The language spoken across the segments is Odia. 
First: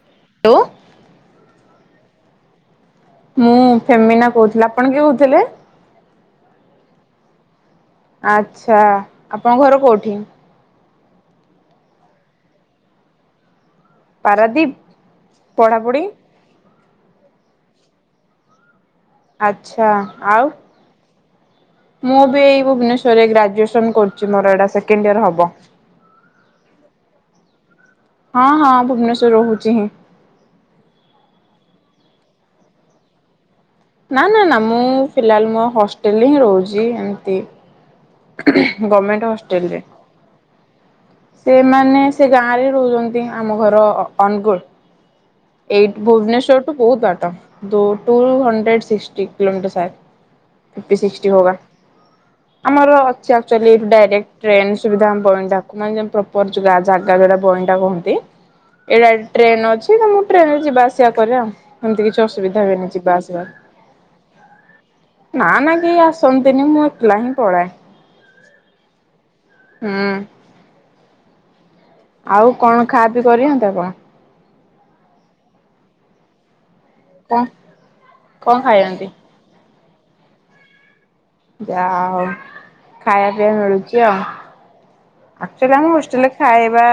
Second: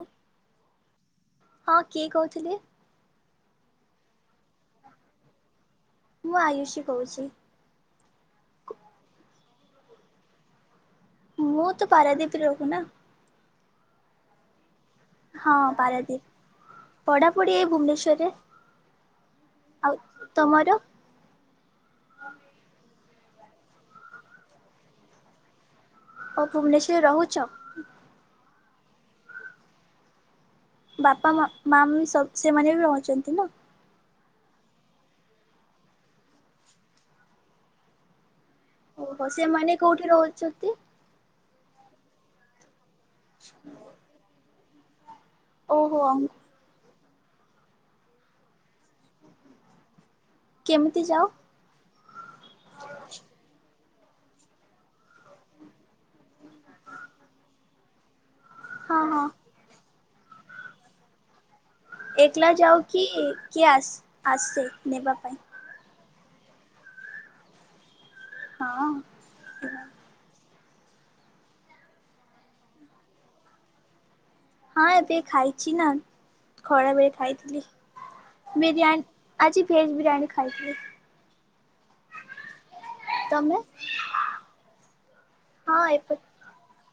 ହଁ [inaudible] ହ୍ୟାଲୋ। ହଁ କିଏ କହୁଥିଲେ? ମୁଁ ଫେମିନା କହୁଥିଲି, ଆପଣ କିଏ କହୁଥିଲେ? ମୁଁ ଆୟୁଷୀ କହୁଛି। ଆଚ୍ଛା, ଆପଣଙ୍କ ଘର କୋଉଠି? ମୁଁ ତ ପାରାଦ୍ୱୀପରେ ରହୁଚି ନା। ପାରଦ୍ୱୀପ? ହଁ ପାରାଦ୍ୱୀପ। ପଢାପଢି ଏଇ ଭୁବନେଶ୍ୱରରେ। ଆଚ୍ଛା। ଆଉ ଆଉ ତମର? ମୁଁ ବି ଏଇ ଭୁବନେଶ୍ୱରରେ ଗ୍ରାଜୁଏସନ କରୁଛି, ମୋର ଏଇଟା ସେକେଣ୍ଡ ଇୟର ହବ। ଓ ଭୁବନେଶ୍ୱରରେ ରହୁଚ? ହଁ ହଁ, ଭୁବନେଶ୍ୱରରେ ରହୁଛି ହିଁ। ବାପା ମା ମାମ୍ ସବୁ ସେମାନେ ବି ରହୁଛନ୍ତି ନ? ନାଁ ନାଁ ନାଁ, ମୁଁ ଫିଲାହାଲ ମୋ ହଷ୍ଟେଲରେ ହିଁ ରହୁଛି। ଏମତି ଓହୋ ଗମେଣ୍ଟ ସେମାନେ ହଷ୍ଟେଲରେ। କୋଉଠି ରହୁଛନ୍ତି? ସେମାନେ ସେ ଗାଁରେ ରହୁଛନ୍ତି, ଆମ ଘର ଅ-ଅନଗୁଳ୍। ଏଇଠ ଓହୋ ଭୁବନେଶ୍ଵରଠୁ ବହୁତ ବାଟ। ଦୋ ଟୁ ହଣ୍ଡ୍ରେଡ଼ ସିକ୍ସଟି କିଲୋମିଟର ସାୟଦ୍, ଫିଫ୍ଟି କେମିତି ଯାଅ? ସିକ୍ସ୍ଟି ହୋଗା। ଆମର ଅଛି ଆକ୍ଚୁଆଲି ଡାଇରେକ୍ଟ ଟ୍ରେନ୍ ସୁବିଧା ଆମ ବଇଣ୍ଡାକୁ, ମାନେ ଯେମ୍ ପ୍ରପର୍ ଜୁଜା ଜାଗା ଯୋଉଟା ବଇଣ୍ଡା କହନ୍ତି ଏଇ ହଁ ଗାଡ଼ି ହଁ ଟ୍ରେନ୍ ଅଛି, ତ ମୁଁ ଟ୍ରେନରେ ଯିବା ଆସିବା କରେ ଆଉ। ସେମତି କିଛି ଏକଲା ଅସୁବିଧା ଯାଉ ହୁଏନି କି ଯିବା କିଏ ଆସ ଆସେ ନେବା ପାଇଁ? ଆସିବାକୁ। ନା ନା କେହି ଆସ ସନ୍ତିନି ମୁଁ ଏକଲା ହିଁ ପଳାଏ। ହଁ। ହୁଁ। ଆଉ କଣ ଖାଅ ପି କରିହନ୍ତା କଣ? ହଁ ଏବେ ଖାଇଛି ନା, ଖରାବେଳେ କଣ ଖାଇଥିଲି, କଣ ବିରିୟାନୀ। ଖାଇଛନ୍ତି? ଆଜି ଭେଜ୍ ବିରିୟାନୀ ଖାଇଥିଲି। ଯାହା ହଉ, ଖାଇଆ ପିଇବା ତମେ? ମିଳୁଛି ଆଉ। ଆକ୍ଚୁଆଲି ହଁ ଆମ ହଷ୍ଟେଲରେ ଏପଟ ଖାଇବା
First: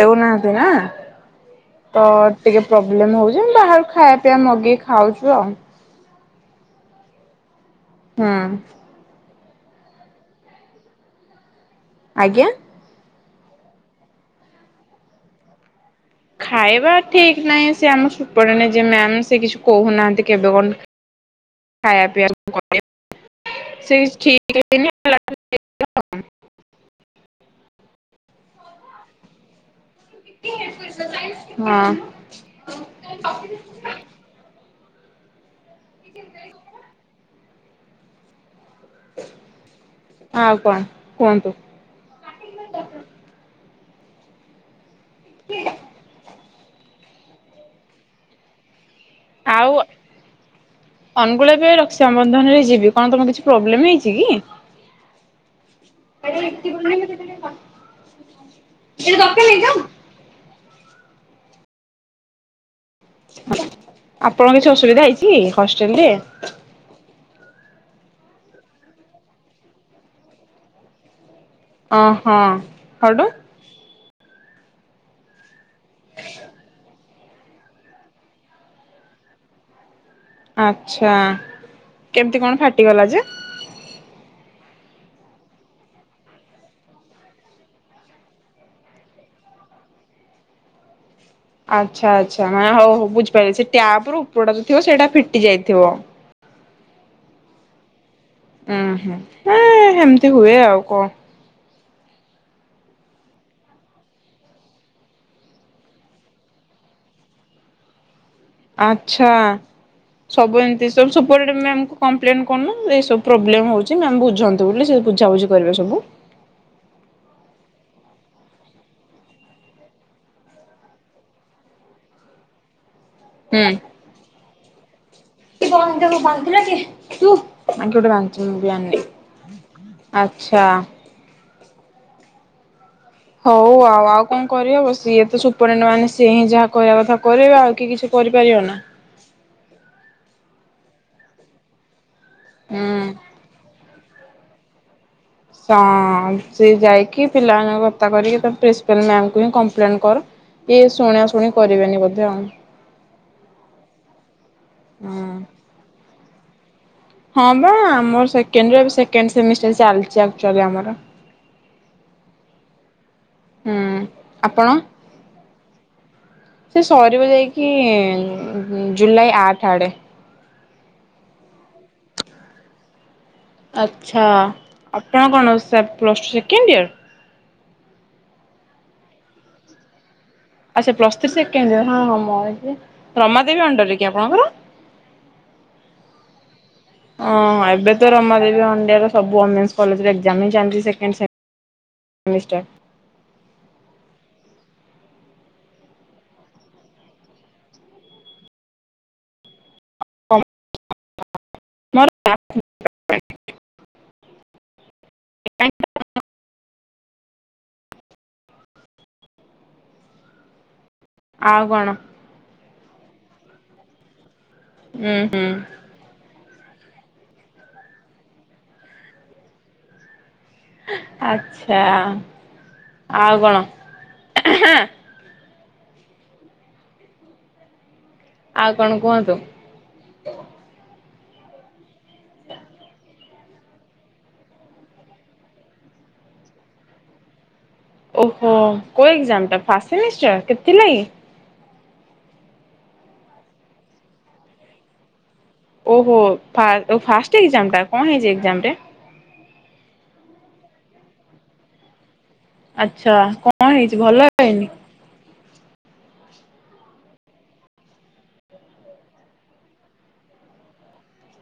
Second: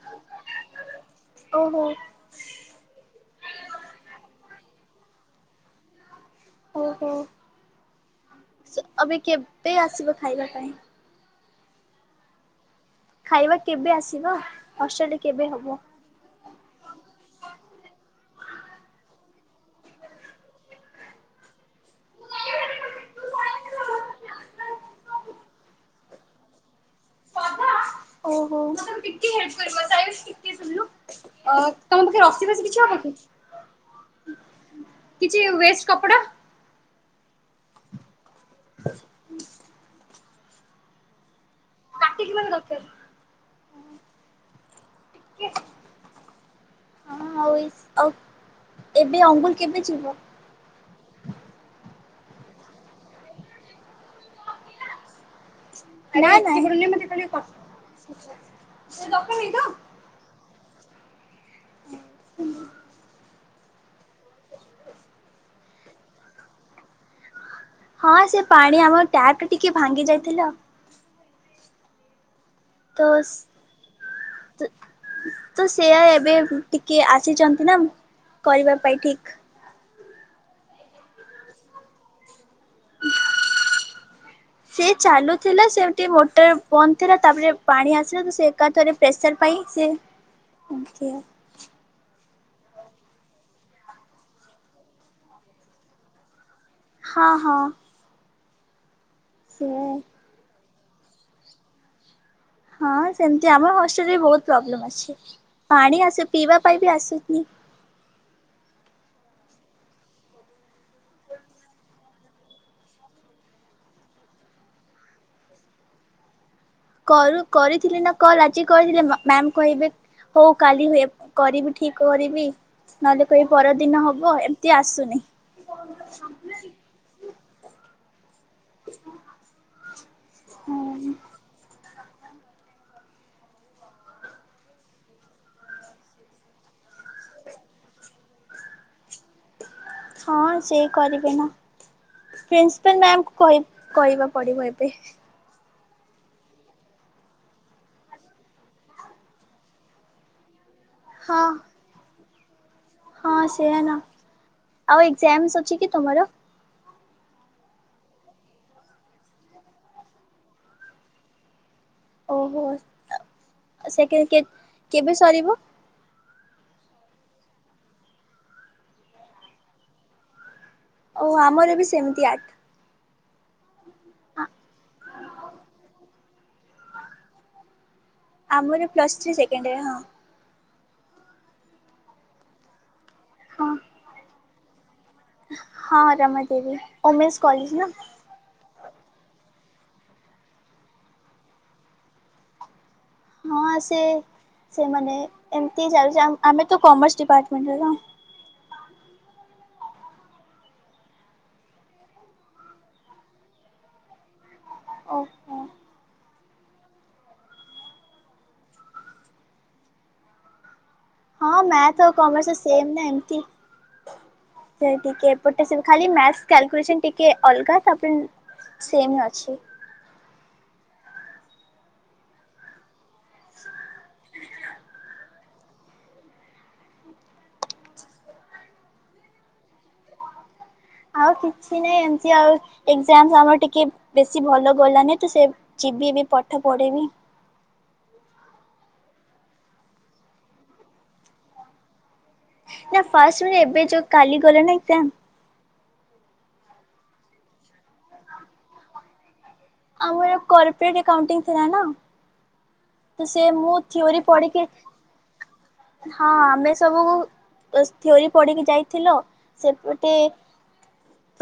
ଦଉନାହାଁନ୍ତି ନା, ଓହୋ ତ ଟିକେ ପ୍ରୋବ୍ଲେମ୍ ହଉଛି, ଆମେ ବାହାରୁ ଖାଇଆ ପିଇବା ମଗେଇ ଖାଉଛୁ ଆଉ। ଓହୋ। ହୁଁ। ଅବେ କେବେ ଆସିବ ଖାଇବା ପାଇଁ? ଆଜ୍ଞା? ଖାଇବା କେବେ ଆସିବ, ହଷ୍ଟେଲରେ କେବେ ହବ? ଖାଇବା ଠିକ ନାହିଁ, ସିଏ ଆମର ସୁପରିଟେଣ୍ଡେଣ୍ଟ ଯିଏ ମ୍ୟାମ୍ ସିଏ କିଛି କହୁନାହାଁନ୍ତି କେବେ କଣ ଖାଇବା ପିଇଆ [unintelligible] ସେଇ ଠିକ୍ ହେଇନି ହେଲା ଓହୋ। କହିବ ସାଏବ ଟିକିଏ ଶୁଣିଲୁ, ଅ ତମ ପାଖେ ରସି ଫସି କିଛି ହବ କି? କିଛି ୱେଷ୍ଟ କପଡା? ଆଉ କଣ, କୁହନ୍ତୁ। ଏତିକି ମତେ ଦରକାର। ହଁ ଆଉ ଏ, ଆଉ ଏବେ ଅନଗୁଲ୍ ଆଉ କେବେ ଯିବ? ଅନୁଗୁଳ ଏବେ ରକ୍ଷାବନ୍ଧନରେ ଯିବି। କଣ ତମ କିଛି ପ୍ରୋବ୍ଲେମ୍ ହେଇଛି କି? ଆରେ ଏତେ ବଡ଼ ନୁହେଁ ମତେ ଖାଲି ଦରକାର ନାହିଁ [unintelligible] ହୁଁ। ଆପଣଙ୍କ କିଛି ଅସୁବିଧା ହେଇଛି ହଷ୍ଟେଲ ରେ? ହଁ ସେ ପାଣି ଆମ ଟ୍ୟାଙ୍କ ଟିକେ ଭାଙ୍ଗି ଯାଇଥିଲା। ଅ ହଁ। ତ ତ ସେଆ ଏବେ ଟିକେ ଆସିଛନ୍ତି ନା କରିବା ପାଇଁ ଠିକ ଆଛା କେମିତି କଣ ଫାଟିଗଲା ଯେ? ସେ ଚାଲୁଥିଲା ସେମତି ମୋଟର ବନ୍ଦ ଥିଲା ତାପରେ ପାଣି ଆସିଲା ତ ସେ ଏକାତରେ ପ୍ରେସର ପାଇଁ ସେ ଆଚ୍ଛା ଆଚ୍ଛା ମାନେ ହଉ ହଉ ବୁଝିପାରିଲେ ସେ ଟ୍ୟାପ ର ଉପରଟା ଯଉ ଥିବ ସେଇଟା ଫିଟି ଯାଇଥିବ ହଁ ହଁ। ଉୁଁ ହୁଁଁ ସେ ସେମିତି ହୁଏ ଆଉ କଣ? ହଁ ସେମିତି ଆମର ହଷ୍ଟେଲରେ ବହୁତ ପ୍ରୋବ୍ଲେମ୍ ଅଛି ପାଣି ଆସ ପିଇବା ପାଇଁ ବି ଆସୁନି। ଆଚ୍ଛା। ସବୁ ଏମତି ସବୁ ସବୁଟେ ମ୍ୟାମ୍ କୁ କମ୍ପ୍ଲେନ୍ କରୁନୁ ଏସବୁ ପ୍ରୋବ୍ଲେମ୍ ହଉଛି ମ୍ୟାମ୍ ବୁଝନ୍ତୁ ବୋଲି ସେ ବୁଝାବୁଝି କରିବେ ସବୁ। କରୁ କରିଥିଲି ନା କଲ ଆଜି କରିଥିଲେ ମ୍ୟାମ କହିବେ ହଉ କାଲି ହୁଏ କରିବି ଠିକ କରିବି। ନହେଲେ କହ ହୁଁ। ପରଦିନ ହବ ଏମତି ଆସୁନି [unintelligible] ଆଚ୍ଛା। ହଉ ଆଉ ଆଉ କଣ କରିହବ ସିଏ ତ ସୁପରିଟେଣ୍ଡ ମାନେ ସିଏ ହିଁ ଯାହା କହିବା କଥା କରିବେ ଆଉ କିଏ କିଛି କରିପାରିବ ନା? ହଁ ସେ କରିବେ ନା ପ୍ରିନ୍ସିପାଲ ହୁଁ। ମ୍ୟାମ କୁ କହି କରିବା ପଡିବ ଏବେ ଅ ସେ ଯାଇକି ପିଲାମାନଙ୍କୁ କତ୍ତା କରିକି ତା ପ୍ରିନ୍ସିପାଲ୍ ମ୍ୟାମଙ୍କୁ ହିଁ କମ୍ପ୍ଲେନ୍ କର ଇଏ ଶୁଣା ହଁ ଶୁଣି କରିବେନି ବୋଧେ ଆ ହଁ ସେଏ ନା ଆଉ ହୁଁ ଏକଜାମସ ଅଛି କି ତମର? ହଁ ବା ଆମର ସେକେଣ୍ଡଇୟର ସେମିଷ୍ଟର ଚାଲିଛି ଆମର ଓହୋ ହୁଁ ସେ କେ ଆପଣ? କେବେ ସରିବ? ସେ ସରିବ ଯାଇକି ଜୁଲାଇ ଆଠ ଆଡ଼େ ଓହ ଆମର ବି ସେମିତି ଆଠ ଆଚ୍ଛା ଆପଣ କଣ ସା ପ୍ଲସ୍ ଟୁ ସେକେଣ୍ଡ ଇୟର୍? ଆମର ପ୍ଲସ୍ ଥ୍ରୀ ସେକେଣ୍ଡ ଇୟର୍ ହଁ। ଆଚ୍ଛା ପ୍ଲସ୍ ଥ୍ରୀ ସେକେଣ୍ଡ ହଁ ହଁ ମ ରମା ଦେବୀ ହଁ ଅଣ୍ଡରରେ କି ଆପଣଙ୍କର? ହଁ ରମାଦେବୀ ଓମେନ୍ସ କଲେଜ ନା ଆମର ବି ଅନ୍ ଡେ ରେ ସବୁ ୱମେନ୍ସ କଲେଜର ଏକ୍ଜାମ୍ ହି ଚାଲିଛି ସେକେଣ୍ଡ ସେମ୍ ସେମିଷ୍ଟାରର। ହଁ ସେ ସେମାନେ ଏମିତି ଯାଉଛି ଆମେ ତ କମର୍ସ ଡିପାର୍ଟମେଣ୍ଟର [unintelligible] ଓହୋ [unintelligible] ହଁ ଆଉ କଣ ମ୍ୟାଥ ଆଉ କମର୍ସ ସେମ ନା ଏମତି ସେ ଉୁଁ ଟିକେ ହୁଁ ଏପଟେ ସେ ଖାଲି ମ୍ୟାଥ କ୍ୟାଲକୁଲେସନ୍ ଟିକେ ଅଲଗା ତାପରେ ସେମ୍ ଅଛି ଆଛା ଆଉ କଣ? ଆଉ କଣ କୁହନ୍ତୁ? ଆଉ କିଛି ନାହିଁ ଏମିତି ଆଉ ଏକଜାମ ଆମର ଟିକେ ବେଶୀ ଭଲ ଗଲାନି ତ ସେ ଯିବି ଏଵେ ପାଠ ପଢ଼ିବି ଓହୋ କୋଉ ଏକଜାମ ଟା ଫାଷ୍ଟ ସେମିଷ୍ଟର କେତେଥିଲା କି? ନା ଫାଷ୍ଟ ଏବେ ଯୋଉ କାଲି ଗଲେ ନା ଏକଜାମ ଓହୋ! ଫା-ଫାଷ୍ଟ ଏକଜାମଟା କଣ ହେଇଛି ଏକଜାମରେ? ଆମର କର୍ପୋରେଟ୍ ଆକାଉଣ୍ଟିଂ ଥିଲା ନା। ଆଚ୍ଛା ତ ସେ କଣ ମୁଁ ହେଇଛି ଭଲ ଥିଓରି ପଢିକି ହେଇନି ହଁ ଆମେ ସବୁକୁ ବାସ୍ ଥିଓରି ପଢ଼ିକି ଯାଇଥିଲ, ସେପଟେ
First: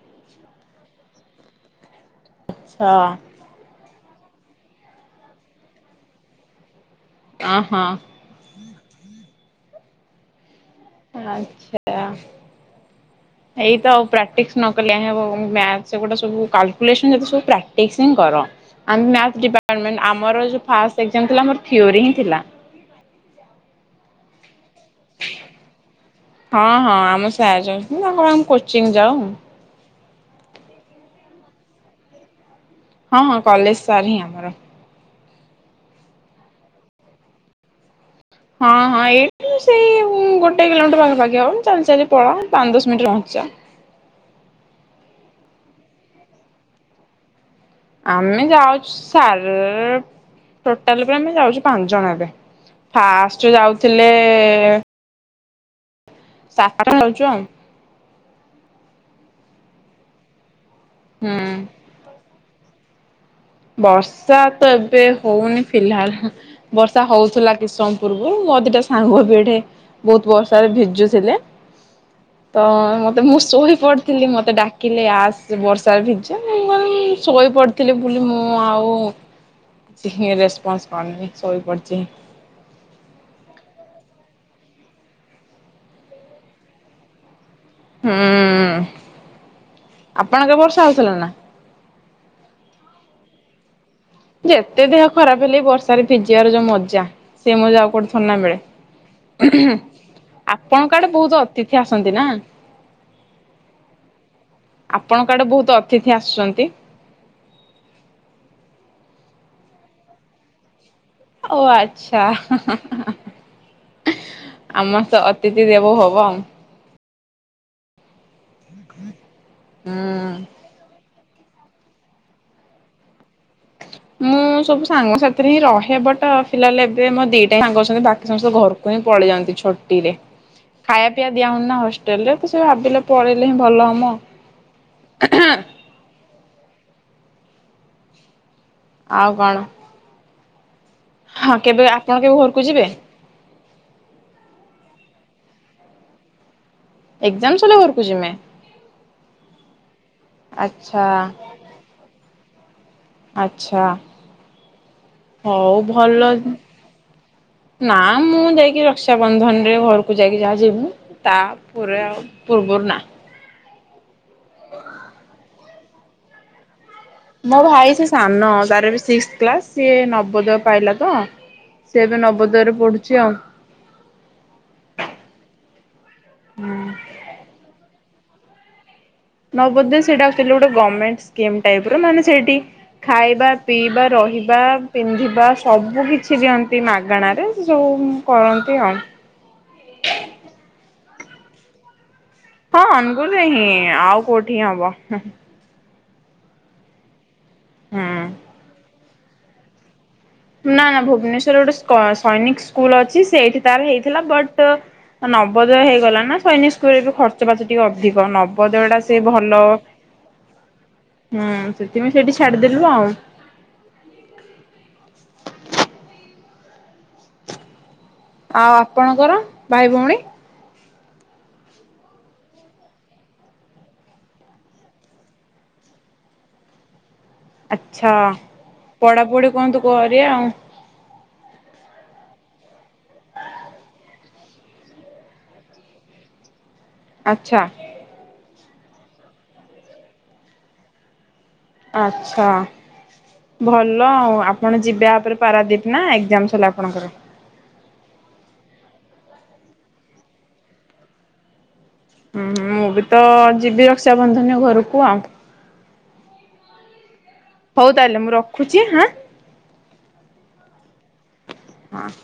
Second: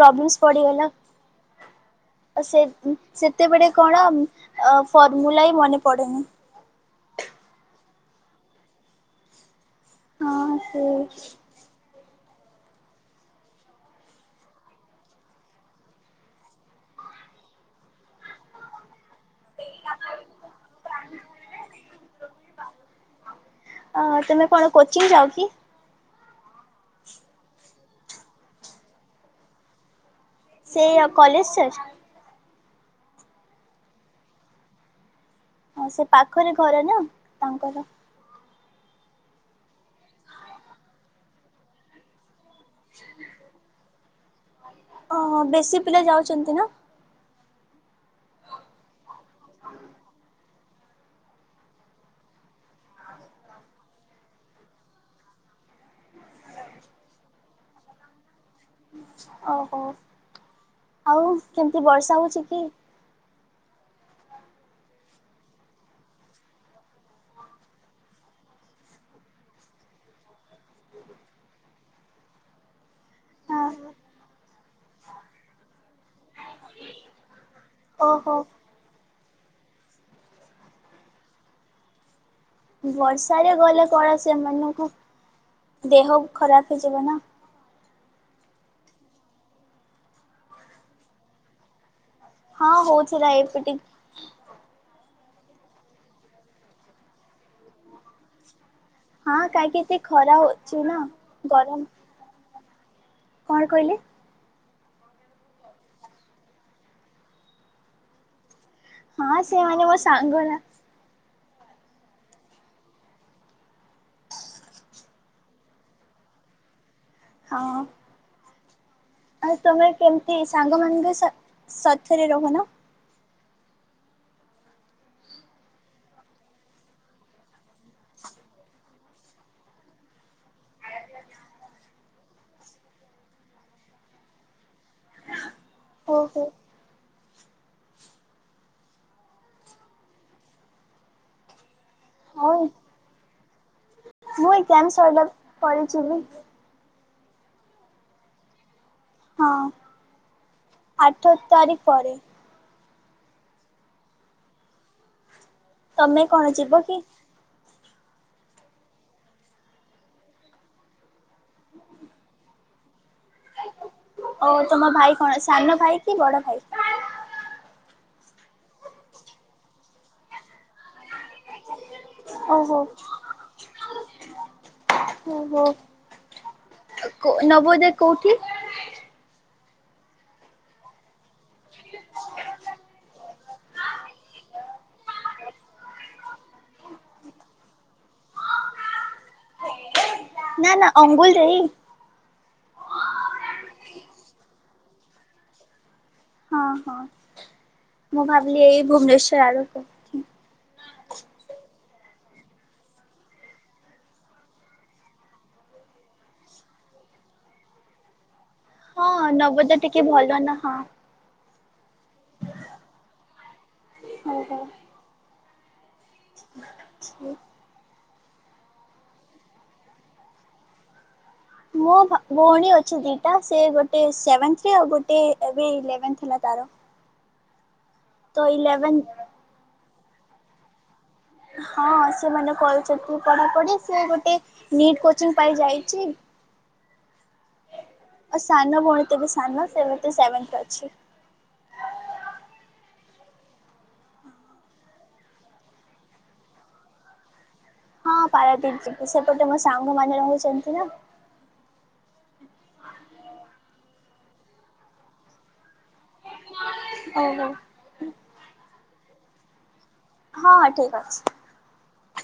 ପ୍ରବ୍ଲେମ୍ସ୍ ପଡିଗଲା। ତ ସେ ଆଚ୍ଛା। ସେତେବେଳେ କଣ ଅ ଫର୍ମୁଲା ବି ମନେ ପଡେନି? ଅଁ-ହଁ। ହଁ ସେ ଆଚ୍ଛା। ଏଇ ତ ଆଉ ପ୍ରାକ୍ଟିସ୍ ନ କଲେ ହେବ ମ୍ୟାଥ୍ ସେଗୁଡା ସବୁ କାଲ୍କୁଲେସନ୍ ଯେତେ ସବୁ ପ୍ରାକ୍ଟିସ୍ ହିଁ କର। ଆମେ ମ୍ୟାଥ୍ ଡିପାର୍ଟମେଣ୍ଟ, ଆମର ଯୋଉ ଫାଷ୍ଟ ଏକ୍ଜାମ୍ ଥିଲା ଆମର ଥିଓରି ହିଁ ଥିଲା। ଅ ତମେ କଣ କୋଚିଂ ଯାଅ କି? ହଁ-ହଁ ଆମ [unintelligible] ଯାଉଛନ୍ତି ତାଙ୍କ ଆମେ କୋଚିଂ ଯାଉ। ସେଇ ଅ କଲେଜ୍ ସାର୍? ହଁ କଲେଜ୍ ସାର୍ ହିଁ ଆମର। ହଁ ସେ ପାଖରେ ଘର ନା ତାଙ୍କର। ହଁ-ହଁ ଏଇଠୁ ସେଇ ଗୋଟେ କିଲୋମିଟର୍ ପାଖାପାଖି ହବ, ଆମେ ଚାଲି-ଚାଲି ପଳାଉ ପାଞ୍ଚ ଦଶ ମିନିଟ୍ ରେ ପହଞ୍ଚି ଯାଉ। ଓହୋ, ବେଶୀ ପିଲା ଯାଉଚନ୍ତି ନା? ଆମେ ଯାଉଛୁ ସାର୍ ଟୋଟାଲ୍ ବି ଆମେ ଯାଉଛୁ ପାଞ୍ଚ ଜଣ ଏବେ। ଫାଷ୍ଟ ଯାଉଥିଲେ [unintelligible] ଯାଉଚୁ ଆଉ। ଓହୋ, ଆଉ ହୁଁ। କେମ୍ତି ବର୍ଷା ହଉଛି କି? ବର୍ଷା ତ ଏବେ ହଉନି ଫିଲ୍ହାଲ୍। ବର୍ଷା ହଉଥିଲା କିଛି ସମୟ ପୂର୍ବୁରୁ ମୋ ଦିଟା ସାଙ୍ଗ ବି ଏଠେ- ବହୁତ୍ ବର୍ଷାରେ ଭିଜୁଥିଲେ, ତ-ମ ତ ମୁଁ ହଁ ଶୋଇପଡ଼ିଥିଲି ମତେ ଡାକିଲେ ଆସ୍ ବର୍ଷାରେ ଭିଜିଆ, ମୁଁ ଶୋଇପଡ଼ିଥିଲି। ଓହୋ ମୁଁ ଆଉ କିଛି ରେସ୍ପନ୍ସ କରିନି ଶୋଇପଡିଚି। ବର୍ଷାରେ ଗଲେ କଣ ସେମାନଙ୍କୁ ଦେହ ଖରାପ ହେଇଯିବ ନା। ହୁଁ, ଆପଣ କେ ବର୍ଷା ହଉଥିଲା ନା? ହଁ, ହଉଥିଲା ଏବେ ଟିକେ। ଯେତେ ଦେହ ଖରାପ ହେଲେ ବି ବର୍ଷାରେ ଭିଜିବାର ଯୋଉ ମଜା, ସେ ମଜା ଆଉ କୋଉଠି ଥୋଡି ନା ହଁ ମିଳେ। କାହିଁକି ଏତେ ଖରା ହଉଛି ନା ଆପଣଙ୍କ ଆଡେ ବହୁତ ଗରମ ଅତିଥି ଆସନ୍ତି ନାଁ? କଣ କହିଲେ? ଆପଣଙ୍କ ଆଡେ ବହୁତ ଅତିଥି ଆସୁଚନ୍ତି। ହଁ ସେମାନେ ମୋ ସାଙ୍ଗ ରା। ଓ ଆଚ୍ଛା [unintelligible] ଆମର ତ ଅତିଥି ଦେବୋ ଭବମ୍। ହଁ। [unintelligible] ଆଉ ତମେ ହୁଁ। କେମ୍ତି ସାଙ୍ଗ ମନଙ୍କ ସାଥେରେ ରହୁନ? ମୁଁ ସବୁ ସାଙ୍ଗ ସାଥିରେ ହିଁ ରହେ, ବଟ୍ ଫିଲ୍ହାଲ୍ ଏବେ ମୋ ଦିଟା ସାଙ୍ଗ ଅଛନ୍ତି ବାକି ସମସ୍ତେ ଘରକୁ ହଁ ପଳେଇ ଯାନ୍ତି ଛୁଟିରେ। ଖାଇବା ପିଇବା ଦିଆହଉନି ନା ହଷ୍ଟେଲ୍ ରେ ତ ସେ ଭାବିଲେ ପଳେଇଲେ ହିଁ ଭଲ ହମ। ଓହୋ। ଆଉ କଣ? ହଁ କେବେ ଆପଣ କେବେ ହଉ ଘରକୁ ଯିବେ? ମୁଁ ଏକ୍ଜାମ୍ ସଇଲା ପରେ ଯିବି। ଏକ୍ଜାମ୍ ସଇଲେ ଘରୁକୁ ଯିମେ? ହଁ, ଆଚ୍ଛା ଆଠ ତାରିକ୍ ପରେ। ଆଚ୍ଛା। ହଉ ତମେ ଭଲ। କଣ ଯିବ କି ନା ମୁଁ ଯାଇକି ରକ୍ଷାାବନ୍ଧନ ରେ ଘରକୁ ଯାଇକି ଯାହା ଯିବି। ତା ପୁର ଆଉ ପୂର୍ବରୁ ନା। ଓ ତମ ଭାଇ କଣ ସାନ ଭାଇ କି ବଡ ଭାଇ? ମୋ ଭାଇ ସେ ସାନ ତାର ବି ସିକ୍ସ କ୍ଲାସ ସିଏ ନବୋଦୟ ପାଇଲା ତ ସେ ଏବେ ନବୋଦୟ ରେ ଓହୋ ପଢୁଛି ଆଉ। ଓହୋ ନବୋଦୟ କୋଉଠି? ନବୋଦୟ ସେଟା ଗୋଟେ ଗଭର୍ଣ୍ଣମେଣ୍ଟ ସ୍କିମ୍ ଟାଇପ ର ମାନେ ସେଇଠି ଖାଇବା ପିଇବା ରହିବା ପିନ୍ଧିବା ସବୁ କିଛି ଦିଅନ୍ତି ମାଗଣାରେ ଯୋଉ କରନ୍ତି ଆଉ। ନା ନା ଅନୁଗୁଳ ରେ ହିଁ? ହଁ ଅନୁଗୁଲେ ହିଁ ଆଉ କୋଉଠି ହବ? ହଁ ହଁ ମୁଁ ଭାବିଲି ଏଇ ଭୁବନେଶ୍ୱର ଆଡ଼େ ନା ନା ଭୁବନେଶ୍ଵରରେ ଗୋଟେ ସୈନିକ ସ୍କୁଲ ଅଛି ସେଇଠି ତାର ହେଇଥିଲା ବଟ ନବୋଦୟ ହେଇଗଲା ନା ସୈନିକ ସ୍କୁଲରେ ବି ଖର୍ଚ୍ଚ ଫର୍ଚ ଟିକେ ଅଧିକ ନବ ବୋଧେ ଏଗୁଡା ଟା ସେ ହଁ ଭଲ ନବୋଦୟ ଟିକେ ଭଲ ନା ହଁ ହୁଁ ସେଥିପାଇଁ ସେଇଠି ଛାଡିଦେଲୁ ଆଉ। [unintelligible] [inaudible] ଆଉ ଆପଣଙ୍କର ଭାଇ ଭଉଣୀ? ମୋ ଭଉଣୀ ଅଛି ଦିଟା। ସେ ଗୋଟେ ସେଭେନ୍ଥରେ ଆଉ ଗୋଟେ ଏବେ ଇଲେଭେନ୍ ଥିଲା ତାର ଆଚ୍ଛା ତ ଇଲେଭେନ୍ ପଢ଼ାପଢ଼ି କୁହନ୍ତୁ କରିବେ ଆଉ ହଁ ସେମାନେ କହୁଛନ୍ତି ପଢାପଢି ସେ ଗୋଟେ ନିଟ୍ କୋଚିଂ ପାଇ ଯାଇଛି। ଆଚ୍ଛା ସାନ ଭଉଣୀ ତ ବି ସାନ ସେ ସେଭେନ୍ଥ ରେ ଅଛି। ଆଚ୍ଛା ଭଲ ଆଉ ଆପଣ ଯିବା ଉପରେ ପାରାଦୀପ ନା ଏକ୍ଜାମସ ହେଲା ଆପଣଙ୍କର? ହଁ ପାରାଦୀପ ଯିବି ସେପଟେ ମୋ ସାଙ୍ଗମାନେ ରହୁଛନ୍ତି ନା ଉୁଁ ମୁଁ ବି ତ ଯିବି ରକ୍ଷାବନ୍ଧନ ଘରକୁ ଆଉ ଓହୋ। ହଉ ତାହେଲେ ମୁଁ ରଖୁଛି ହଁ। ହଁ ହଁ ଠିକ ଅଛି। ହଁ